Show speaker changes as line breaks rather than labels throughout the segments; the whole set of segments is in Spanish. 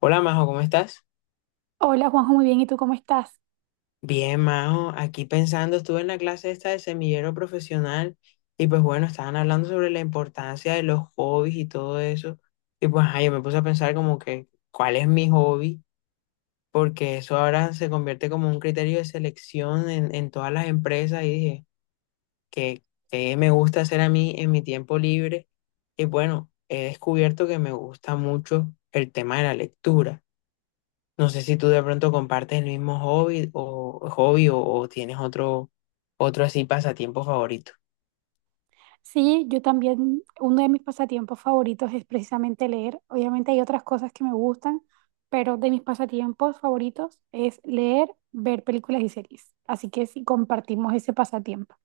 Hola Majo, ¿cómo estás?
Hola Juanjo, muy bien. ¿Y tú cómo estás?
Bien, Majo, aquí pensando, estuve en la clase esta de semillero profesional y pues bueno, estaban hablando sobre la importancia de los hobbies y todo eso. Y pues ajá, yo me puse a pensar como que, ¿cuál es mi hobby? Porque eso ahora se convierte como un criterio de selección en todas las empresas y dije, ¿qué, qué me gusta hacer a mí en mi tiempo libre? Y bueno, he descubierto que me gusta mucho el tema de la lectura. No sé si tú de pronto compartes el mismo hobby o hobby o tienes otro así pasatiempo favorito.
Sí, yo también, uno de mis pasatiempos favoritos es precisamente leer. Obviamente hay otras cosas que me gustan, pero de mis pasatiempos favoritos es leer, ver películas y series. Así que sí, compartimos ese pasatiempo.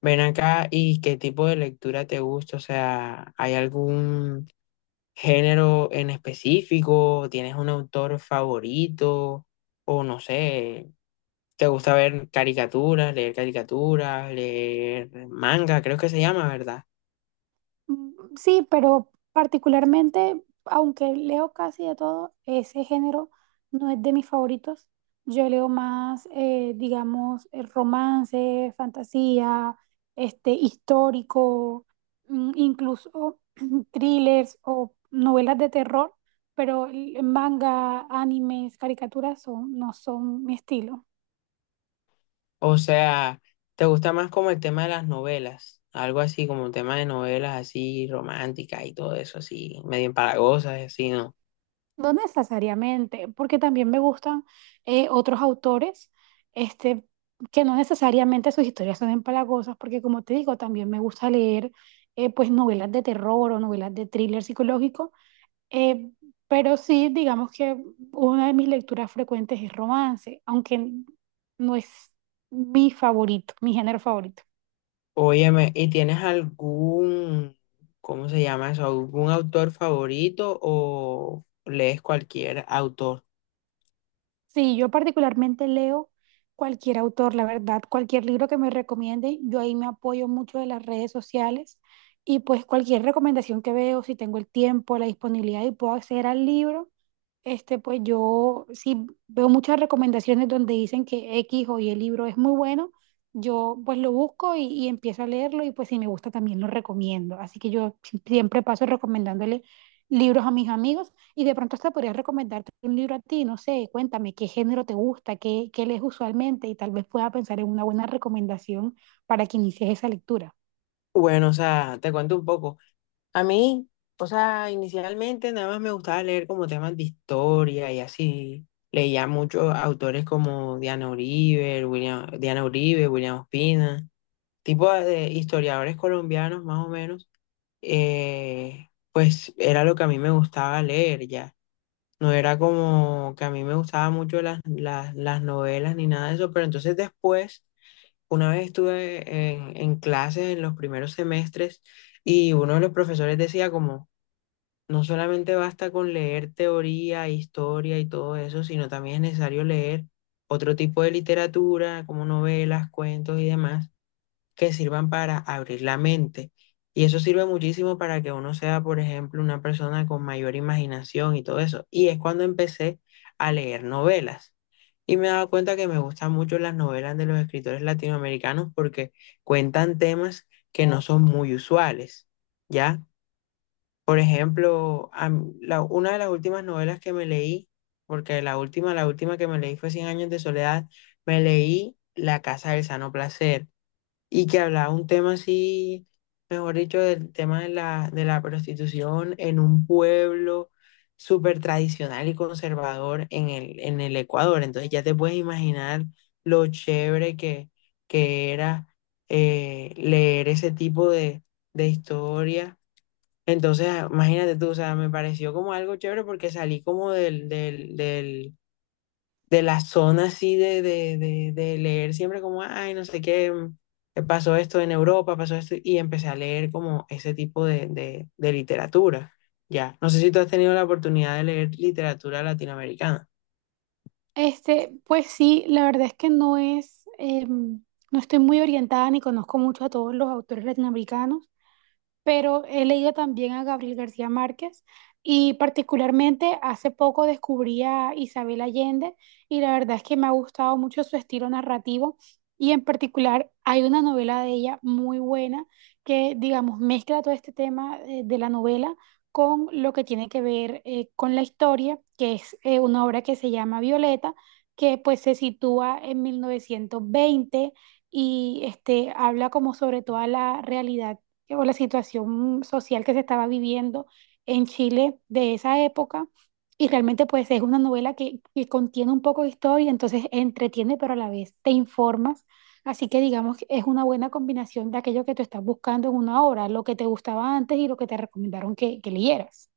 Ven acá y qué tipo de lectura te gusta, o sea, ¿hay algún género en específico? ¿Tienes un autor favorito? O no sé, ¿te gusta ver caricaturas, leer manga? Creo que se llama, ¿verdad?
Mm, sí, pero particularmente, aunque leo casi de todo, ese género no es de mis favoritos. Yo leo más, digamos, romance, fantasía, histórico, incluso thrillers o novelas de terror, pero el manga, animes, caricaturas son, no son mi estilo.
O sea, ¿te gusta más como el tema de las novelas? Algo así como un tema de novelas así románticas y todo eso, así medio empalagosas y así, ¿no?
No necesariamente, porque también me gustan otros autores, este, que no necesariamente sus historias son empalagosas, porque como te digo, también me gusta leer pues novelas de terror o novelas de thriller psicológico, eh, pero sí, digamos que una de mis lecturas frecuentes es romance, aunque no es mi favorito, mi género favorito.
Óyeme, ¿y tienes algún, cómo se llama eso, algún autor favorito o lees cualquier autor?
Sí, yo particularmente leo cualquier autor, la verdad, cualquier libro que me recomiende. Yo ahí me apoyo mucho de las redes sociales y pues cualquier recomendación que veo, si tengo el tiempo, la disponibilidad y puedo acceder al libro. Pues yo sí veo muchas recomendaciones donde dicen que X o Y el libro es muy bueno. Yo pues lo busco y empiezo a leerlo, y pues si me gusta también lo recomiendo. Así que yo siempre paso recomendándole libros a mis amigos, y de pronto hasta podría recomendarte un libro a ti. No sé, cuéntame qué género te gusta, qué lees usualmente, y tal vez pueda pensar en una buena recomendación para que inicies esa lectura.
Bueno, o sea, te cuento un poco. A mí, o sea, inicialmente nada más me gustaba leer como temas de historia y así. Leía muchos autores como Diana Uribe, William Ospina, tipo de historiadores colombianos más o menos, pues era lo que a mí me gustaba leer ya. No era como que a mí me gustaba mucho las novelas ni nada de eso, pero entonces después, una vez estuve en, clases en los primeros semestres y uno de los profesores decía como, no solamente basta con leer teoría, historia y todo eso, sino también es necesario leer otro tipo de literatura, como novelas, cuentos y demás que sirvan para abrir la mente. Y eso sirve muchísimo para que uno sea, por ejemplo, una persona con mayor imaginación y todo eso. Y es cuando empecé a leer novelas. Y me he dado cuenta que me gustan mucho las novelas de los escritores latinoamericanos porque cuentan temas que no son muy usuales, ¿ya? Por ejemplo, una de las últimas novelas que me leí, porque la última, que me leí fue Cien años de soledad, me leí La casa del sano placer y que hablaba un tema así, mejor dicho, del tema de la, prostitución en un pueblo súper tradicional y conservador en el Ecuador. Entonces ya te puedes imaginar lo chévere que era leer ese tipo de, historia. Entonces, ah, imagínate tú, o sea, me pareció como algo chévere porque salí como del, de la zona así de leer siempre como, ay, no sé qué, pasó esto en Europa, pasó esto, y empecé a leer como ese tipo de literatura. Ya, no sé si tú has tenido la oportunidad de leer literatura latinoamericana.
Pues sí, la verdad es que no, es, no estoy muy orientada ni conozco mucho a todos los autores latinoamericanos, pero he leído también a Gabriel García Márquez, y particularmente hace poco descubrí a Isabel Allende, y la verdad es que me ha gustado mucho su estilo narrativo. Y en particular hay una novela de ella muy buena que, digamos, mezcla todo este tema, de la novela con lo que tiene que ver, con la historia, que es, una obra que se llama Violeta, que pues se sitúa en 1920, y habla como sobre toda la realidad que por la situación social que se estaba viviendo en Chile de esa época. Y realmente pues es una novela que contiene un poco de historia, entonces entretiene, pero a la vez te informas. Así que digamos que es una buena combinación de aquello que tú estás buscando en una obra, lo que te gustaba antes y lo que te recomendaron que leyeras.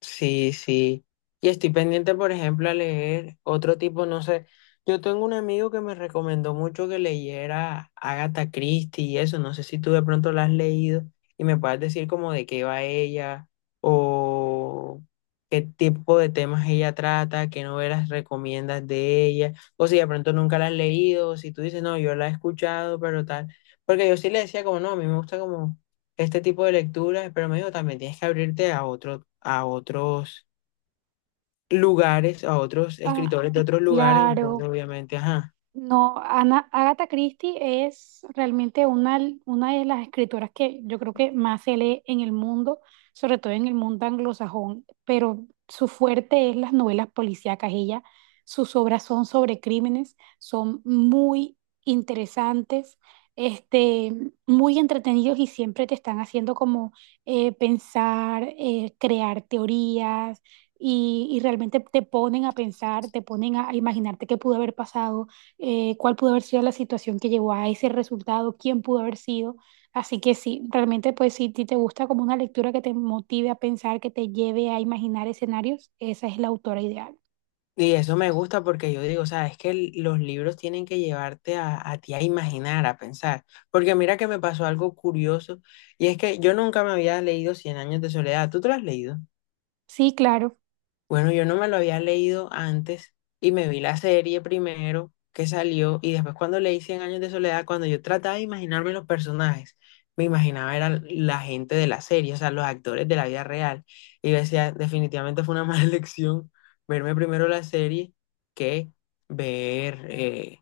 Sí, sí. Y estoy pendiente, por ejemplo, a leer otro tipo, no sé. Yo tengo un amigo que me recomendó mucho que leyera Agatha Christie y eso. No sé si tú de pronto la has leído y me puedes decir como de qué va ella o qué tipo de temas ella trata, qué novelas recomiendas de ella. O si de pronto nunca la has leído, o si tú dices, no, yo la he escuchado, pero tal. Porque yo sí le decía como, no, a mí me gusta como este tipo de lecturas, pero me dijo también tienes que abrirte a otro, a otros lugares, a otros
Ah,
escritores de otros lugares, entonces
claro.
obviamente, ajá.
No, Ana, Agatha Christie es realmente una de las escritoras que yo creo que más se lee en el mundo, sobre todo en el mundo anglosajón, pero su fuerte es las novelas policíacas. Ella, sus obras son sobre crímenes, son muy interesantes, este, muy entretenidos, y siempre te están haciendo como, pensar, crear teorías. Y realmente te ponen a pensar, te ponen a imaginarte qué pudo haber pasado, cuál pudo haber sido la situación que llevó a ese resultado, quién pudo haber sido. Así que sí, realmente pues si ti te gusta como una lectura que te motive a pensar, que te lleve a imaginar escenarios, esa es la autora ideal.
Y eso me gusta porque yo digo, o sea, es que los libros tienen que llevarte a ti a imaginar, a pensar. Porque mira que me pasó algo curioso, y es que yo nunca me había leído Cien años de soledad. ¿Tú te lo has leído?
Sí, claro.
Bueno, yo no me lo había leído antes y me vi la serie primero que salió y después cuando leí Cien años de soledad, cuando yo trataba de imaginarme los personajes, me imaginaba era la gente de la serie, o sea, los actores de la vida real. Y yo decía, definitivamente fue una mala elección verme primero la serie que ver, eh,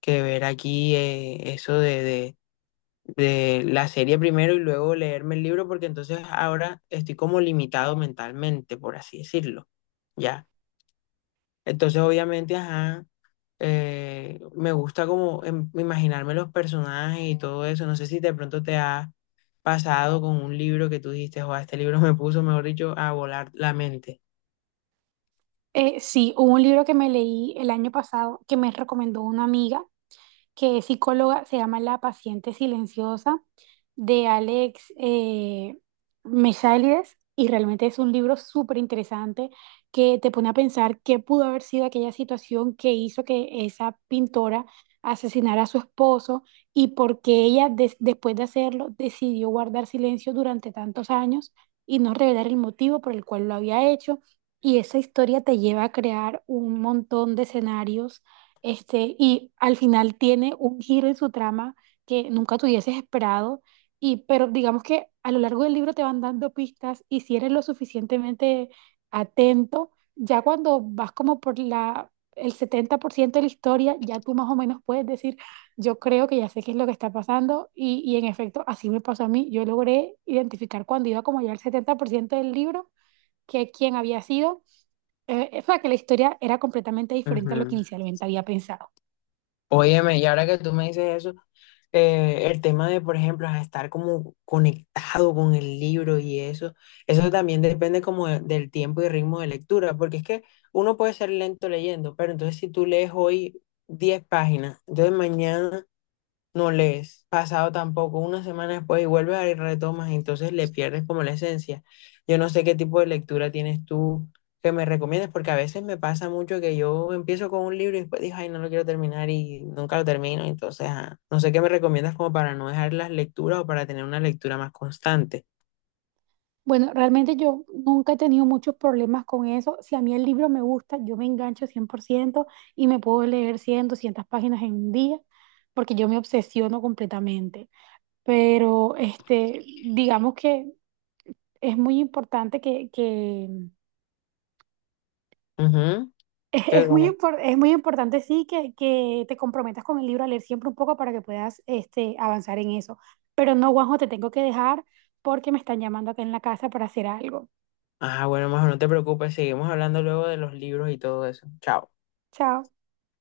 que ver aquí eso de la serie primero y luego leerme el libro, porque entonces ahora estoy como limitado mentalmente, por así decirlo. ¿Ya? Entonces, obviamente, ajá, me gusta como imaginarme los personajes y todo eso. No sé si de pronto te ha pasado con un libro que tú dijiste, o este libro me puso, mejor dicho, a volar la mente.
Sí, hubo un libro que me leí el año pasado que me recomendó una amiga que es psicóloga, se llama La paciente silenciosa, de Alex, Mesalides, y realmente es un libro súper interesante que te pone a pensar qué pudo haber sido aquella situación que hizo que esa pintora asesinara a su esposo, y por qué ella después de hacerlo decidió guardar silencio durante tantos años y no revelar el motivo por el cual lo había hecho. Y esa historia te lleva a crear un montón de escenarios, y al final tiene un giro en su trama que nunca te hubieses esperado. Y, pero digamos que a lo largo del libro te van dando pistas, y si eres lo suficientemente atento, ya cuando vas como por la, el 70% de la historia, ya tú más o menos puedes decir, yo creo que ya sé qué es lo que está pasando. Y en efecto, así me pasó a mí. Yo logré identificar, cuando iba como ya al 70% del libro, que quién había sido. O sea, que la historia era completamente diferente a lo que
Ujú.
inicialmente había pensado.
Óyeme, y ahora que tú me dices eso, el tema de, por ejemplo, a estar como conectado con el libro y eso también depende como del tiempo y ritmo de lectura, porque es que uno puede ser lento leyendo, pero entonces si tú lees hoy 10 páginas, entonces mañana no lees, pasado tampoco, una semana después y vuelves a y retomas, y entonces le pierdes como la esencia. Yo no sé qué tipo de lectura tienes tú que me recomiendes, porque a veces me pasa mucho que yo empiezo con un libro y después digo, ay, no lo quiero terminar y nunca lo termino, entonces ah, no sé qué me recomiendas como para no dejar las lecturas o para tener una lectura más constante.
Bueno, realmente yo nunca he tenido muchos problemas con eso. Si a mí el libro me gusta, yo me engancho 100% y me puedo leer 100, 200 páginas en un día, porque yo me obsesiono completamente. Pero digamos que es muy importante que que,
Ujú.
Es,
que
es muy
como-
es muy importante, sí, que te comprometas con el libro a leer siempre un poco para que puedas, avanzar en eso. Pero no, Juanjo, te tengo que dejar porque me están llamando acá en la casa para hacer algo.
Ah, bueno, mejor no te preocupes, seguimos hablando luego de los libros y todo eso. Chao.
Chao.